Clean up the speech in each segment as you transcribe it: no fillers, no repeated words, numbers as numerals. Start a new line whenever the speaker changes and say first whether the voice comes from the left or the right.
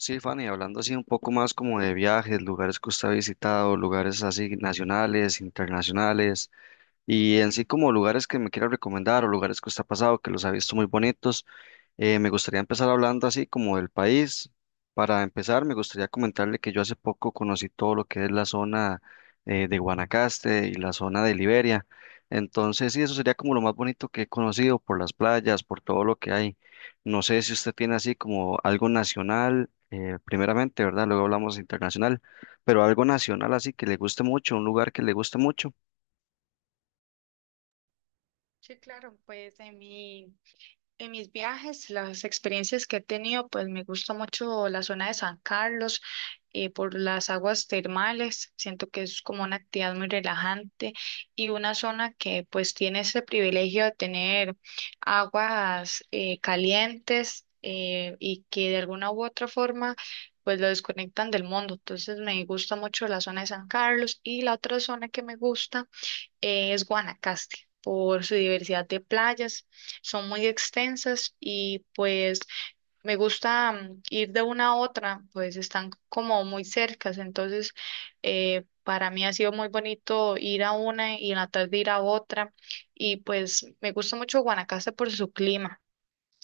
left: Sí, Fanny, hablando así un poco más como de viajes, lugares que usted ha visitado, lugares así nacionales, internacionales, y en sí como lugares que me quiera recomendar o lugares que usted ha pasado que los ha visto muy bonitos. Me gustaría empezar hablando así como del país. Para empezar, me gustaría comentarle que yo hace poco conocí todo lo que es la zona de Guanacaste y la zona de Liberia. Entonces, sí, eso sería como lo más bonito que he conocido por las playas, por todo lo que hay. No sé si usted tiene así como algo nacional, primeramente, ¿verdad? Luego hablamos internacional, pero algo nacional así que le guste mucho, un lugar que le guste mucho.
right: Sí, claro, pues en mis viajes, las experiencias que he tenido, pues me gusta mucho la zona de San Carlos por las aguas termales. Siento que es como una actividad muy relajante y una zona que pues tiene ese privilegio de tener aguas calientes y que de alguna u otra forma pues lo desconectan del mundo. Entonces me gusta mucho la zona de San Carlos y la otra zona que me gusta es Guanacaste por su diversidad de playas, son muy extensas y pues me gusta ir de una a otra, pues están como muy cercas. Entonces para mí ha sido muy bonito ir a una y en la tarde ir a otra, y pues me gusta mucho Guanacaste por su clima.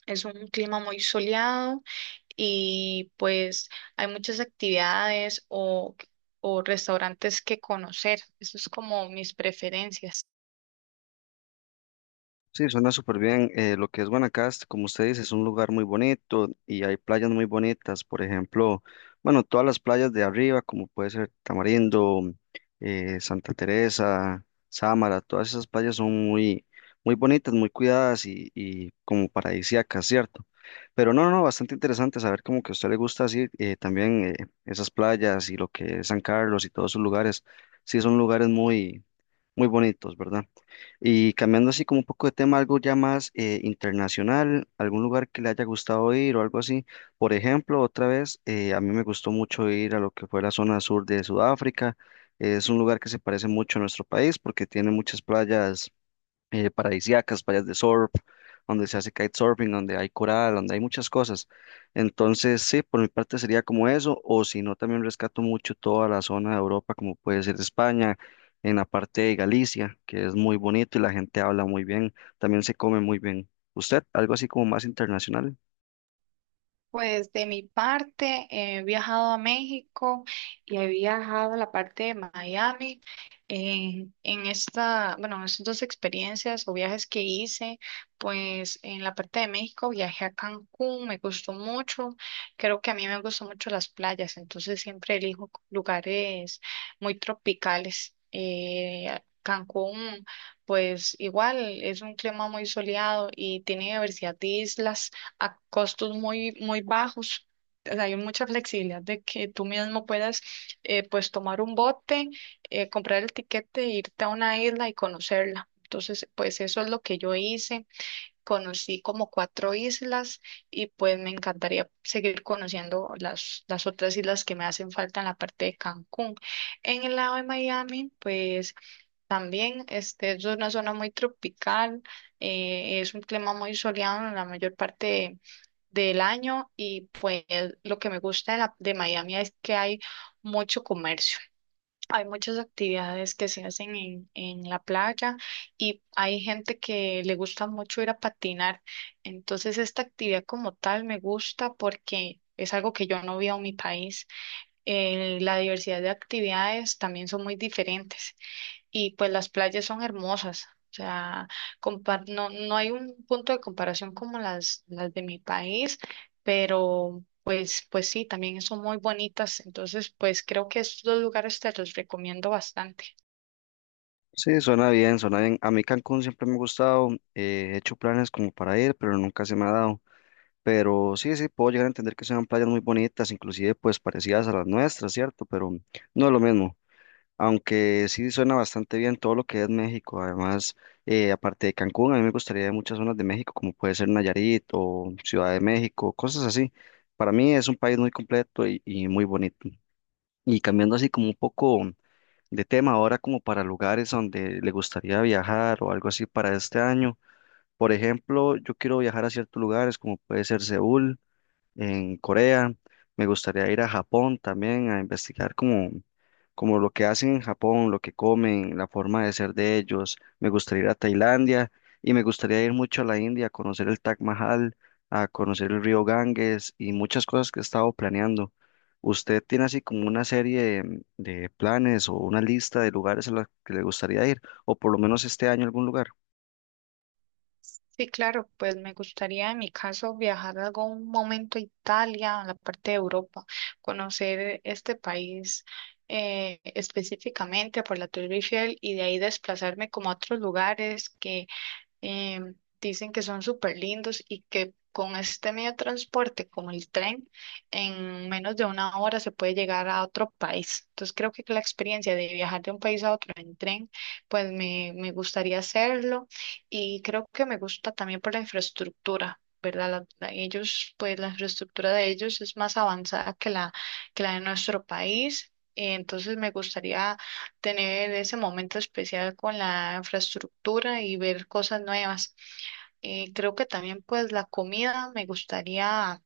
right: Es un clima muy soleado y pues hay muchas actividades o restaurantes que conocer. Eso es como mis preferencias.
left: Sí, suena súper bien. Lo que es Guanacaste, como usted dice, es un lugar muy bonito y hay playas muy bonitas. Por ejemplo, bueno, todas las playas de arriba, como puede ser Tamarindo, Santa Teresa, Sámara, todas esas playas son muy bonitas, muy cuidadas y como paradisíacas, ¿cierto? Pero no, no, no, bastante interesante saber como que a usted le gusta así también esas playas y lo que es San Carlos y todos sus lugares. Sí, son lugares muy bonitos, ¿verdad? Y cambiando así como un poco de tema, algo ya más internacional, algún lugar que le haya gustado ir o algo así. Por ejemplo, otra vez, a mí me gustó mucho ir a lo que fue la zona sur de Sudáfrica. Es un lugar que se parece mucho a nuestro país porque tiene muchas playas paradisíacas, playas de surf, donde se hace kitesurfing, donde hay coral, donde hay muchas cosas. Entonces, sí, por mi parte sería como eso, o si no, también rescato mucho toda la zona de Europa, como puede ser España, en la parte de Galicia, que es muy bonito y la gente habla muy bien, también se come muy bien. ¿Usted, algo así como más internacional?
right: Pues de mi parte, he viajado a México y he viajado a la parte de Miami. En bueno, en estas dos experiencias o viajes que hice, pues en la parte de México viajé a Cancún, me gustó mucho. Creo que a mí me gustan mucho las playas, entonces siempre elijo lugares muy tropicales. Cancún, pues igual, es un clima muy soleado y tiene diversidad de islas a costos muy, muy bajos. O sea, hay mucha flexibilidad de que tú mismo puedas pues tomar un bote, comprar el tiquete, e irte a una isla y conocerla. Entonces, pues eso es lo que yo hice. Conocí como cuatro islas y pues me encantaría seguir conociendo las, otras islas que me hacen falta en la parte de Cancún. En el lado de Miami, pues también, este, es una zona muy tropical, es un clima muy soleado en la mayor parte del año, y pues lo que me gusta de Miami es que hay mucho comercio, hay muchas actividades que se hacen en la playa, y hay gente que le gusta mucho ir a patinar. Entonces, esta actividad como tal me gusta porque es algo que yo no veo en mi país. La diversidad de actividades también son muy diferentes, y pues las playas son hermosas. O sea, compar no, no hay un punto de comparación como las, de mi país, pero pues sí, también son muy bonitas. Entonces, pues creo que estos dos lugares te los recomiendo bastante.
left: Sí, suena bien, suena bien. A mí Cancún siempre me ha gustado, he hecho planes como para ir, pero nunca se me ha dado. Pero sí, sí, puedo llegar a entender que sean playas muy bonitas, inclusive pues parecidas a las nuestras, ¿cierto? Pero no es lo mismo, aunque sí suena bastante bien todo lo que es México. Además, aparte de Cancún, a mí me gustaría ir a muchas zonas de México, como puede ser Nayarit o Ciudad de México, cosas así. Para mí es un país muy completo y muy bonito. Y cambiando así como un poco de tema, ahora como para lugares donde le gustaría viajar o algo así para este año. Por ejemplo, yo quiero viajar a ciertos lugares como puede ser Seúl en Corea. Me gustaría ir a Japón también a investigar como lo que hacen en Japón, lo que comen, la forma de ser de ellos. Me gustaría ir a Tailandia y me gustaría ir mucho a la India a conocer el Taj Mahal, a conocer el río Ganges y muchas cosas que he estado planeando. ¿Usted tiene así como una serie de planes o una lista de lugares a los que le gustaría ir o por lo menos este año algún lugar?
right: Sí, claro, pues me gustaría en mi caso viajar algún momento a Italia, a la parte de Europa, conocer este país, específicamente por la Torre Eiffel, y de ahí desplazarme como a otros lugares que em, dicen que son súper lindos y que con este medio de transporte, como el tren, en menos de una hora se puede llegar a otro país. Entonces creo que la experiencia de viajar de un país a otro en tren, pues me gustaría hacerlo, y creo que me gusta también por la infraestructura, ¿verdad? Ellos, pues la infraestructura de ellos es más avanzada que la, de nuestro país. Entonces me gustaría tener ese momento especial con la infraestructura y ver cosas nuevas. Creo que también pues la comida me gustaría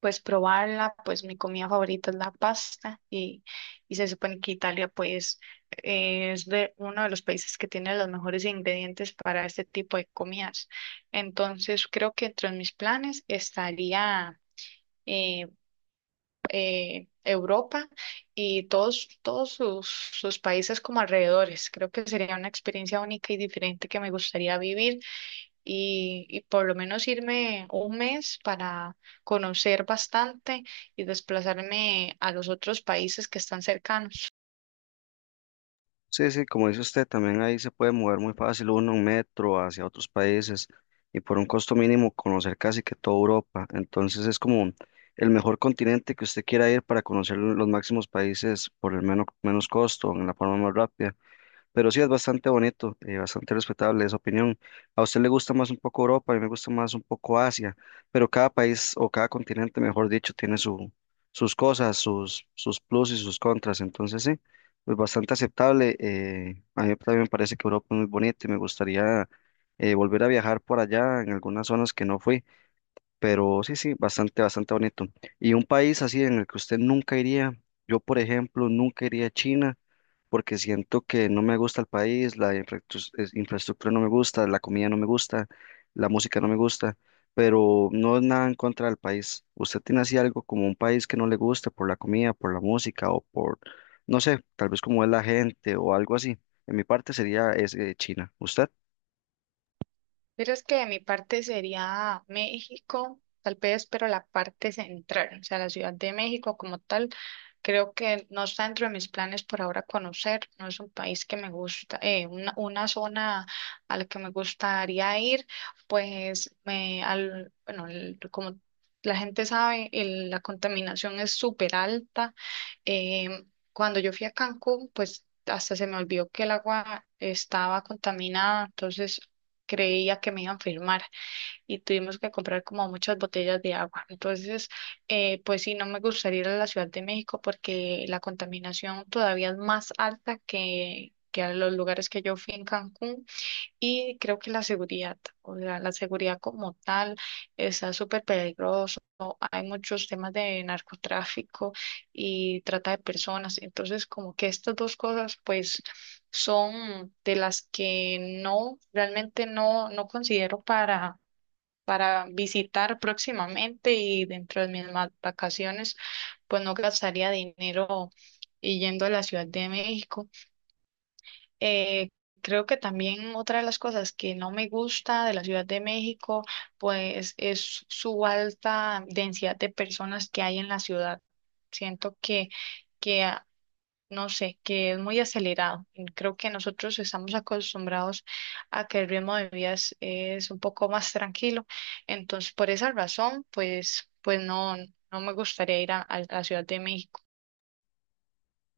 right: pues probarla, pues mi comida favorita es la pasta, y se supone que Italia pues es de uno de los países que tiene los mejores ingredientes para este tipo de comidas. Entonces creo que entre mis planes estaría... eh, Europa y todos sus países como alrededores. Creo que sería una experiencia única y diferente que me gustaría vivir, y por lo menos irme un mes para conocer bastante y desplazarme a los otros países que están cercanos.
left: Sí, sí, como dice usted, también ahí se puede mover muy fácil uno en metro hacia otros países y por un costo mínimo conocer casi que toda Europa. Entonces es como el mejor continente que usted quiera ir para conocer los máximos países por el menos costo, en la forma más rápida. Pero sí es bastante bonito, bastante respetable esa opinión. A usted le gusta más un poco Europa, a mí me gusta más un poco Asia, pero cada país o cada continente, mejor dicho, tiene sus cosas, sus plus y sus contras. Entonces sí, pues bastante aceptable. A mí también me parece que Europa es muy bonita y me gustaría volver a viajar por allá en algunas zonas que no fui. Pero sí, sí, bastante, bastante bonito. Y un país así en el que usted nunca iría, yo por ejemplo nunca iría a China porque siento que no me gusta el país, infraestructura no me gusta, la comida no me gusta, la música no me gusta, pero no es nada en contra del país. ¿Usted tiene así algo como un país que no le guste por la comida, por la música o por, no sé, tal vez como es la gente o algo así? En mi parte sería China. ¿Usted?
right: Verás que de mi parte sería México, tal vez, pero la parte central, o sea, la Ciudad de México como tal, creo que no está dentro de mis planes por ahora conocer. No es un país que me gusta, una, zona a la que me gustaría ir, pues, bueno, como la gente sabe, la contaminación es súper alta. Cuando yo fui a Cancún, pues hasta se me olvidó que el agua estaba contaminada, entonces creía que me iban a firmar y tuvimos que comprar como muchas botellas de agua. Entonces, pues sí, no me gustaría ir a la Ciudad de México porque la contaminación todavía es más alta que, a los lugares que yo fui en Cancún. Y creo que la seguridad, o sea, la seguridad como tal, está súper peligroso. Hay muchos temas de narcotráfico y trata de personas. Entonces, como que estas dos cosas, pues, son de las que no, realmente no considero para visitar próximamente, y dentro de mis vacaciones, pues no gastaría dinero y yendo a la Ciudad de México. Eh, Creo que también otra de las cosas que no me gusta de la Ciudad de México pues es su alta densidad de personas que hay en la ciudad. Siento que, que ah, no sé, que es muy acelerado. Y creo que nosotros estamos acostumbrados a que el ritmo de vida es un poco más tranquilo. Entonces, por esa razón, pues, no me gustaría ir a la Ciudad de México.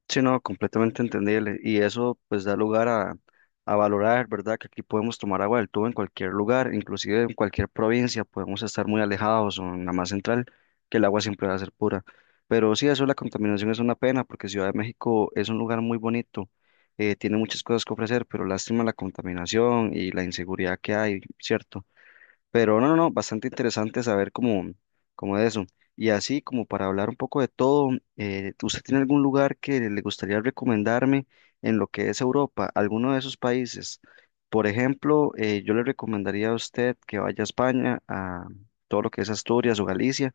left: Sí, no, completamente entendible. Y eso pues da lugar a valorar, ¿verdad? Que aquí podemos tomar agua del tubo en cualquier lugar, inclusive en cualquier provincia, podemos estar muy alejados o en la más central, que el agua siempre va a ser pura. Pero sí, eso de la contaminación es una pena, porque Ciudad de México es un lugar muy bonito, tiene muchas cosas que ofrecer, pero lástima la contaminación y la inseguridad que hay, ¿cierto? Pero no, no, no, bastante interesante saber cómo, cómo es eso. Y así como para hablar un poco de todo, ¿usted tiene algún lugar que le gustaría recomendarme en lo que es Europa, alguno de esos países? Por ejemplo, yo le recomendaría a usted que vaya a España, a todo lo que es Asturias o Galicia,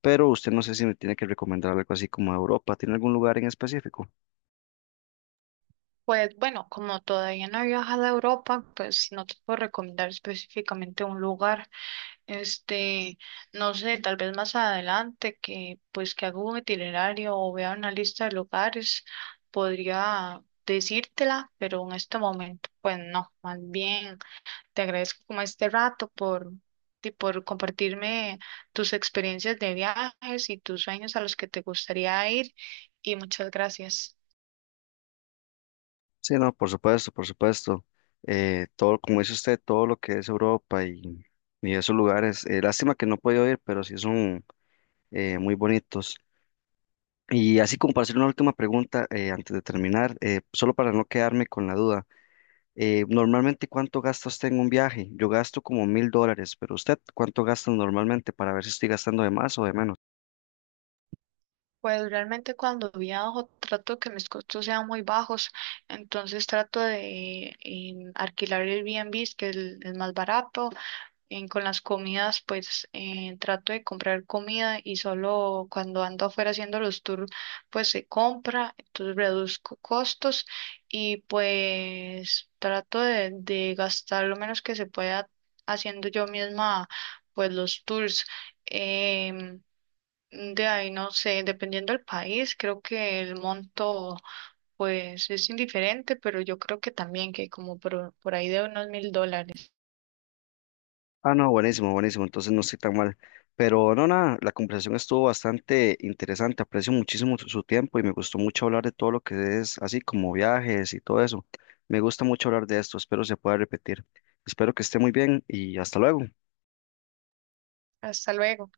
left: pero usted no sé si me tiene que recomendar algo así como Europa. ¿Tiene algún lugar en específico?
right: Pues bueno, como todavía no he viajado a Europa, pues no te puedo recomendar específicamente un lugar. Este, no sé, tal vez más adelante, que pues que haga un itinerario o vea una lista de lugares, podría decírtela, pero en este momento, pues no, más bien te agradezco como este rato y por compartirme tus experiencias de viajes y tus sueños a los que te gustaría ir. Y muchas gracias.
left: Sí, no, por supuesto, por supuesto. Todo, como dice usted, todo lo que es Europa y esos lugares, lástima que no he podido ir, pero sí son muy bonitos. Y así como para hacer una última pregunta antes de terminar, solo para no quedarme con la duda, normalmente ¿cuánto gasta usted en un viaje? Yo gasto como $1000, pero usted ¿cuánto gasta normalmente para ver si estoy gastando de más o de menos?
right: Pues realmente, cuando viajo, trato que mis costos sean muy bajos, entonces trato de alquilar el Airbnb, que es el más barato. Con las comidas, pues trato de comprar comida, y solo cuando ando afuera haciendo los tours, pues se compra. Entonces reduzco costos y pues trato de gastar lo menos que se pueda, haciendo yo misma pues los tours. Em, de ahí, no sé, dependiendo del país, creo que el monto pues es indiferente, pero yo creo que también que como por, ahí de unos $1000.
left: Ah, no, buenísimo, buenísimo. Entonces no estoy tan mal. Pero no, nada, la conversación estuvo bastante interesante. Aprecio muchísimo su tiempo y me gustó mucho hablar de todo lo que es así como viajes y todo eso. Me gusta mucho hablar de esto. Espero se pueda repetir. Espero que esté muy bien y hasta luego.
right: Hasta luego.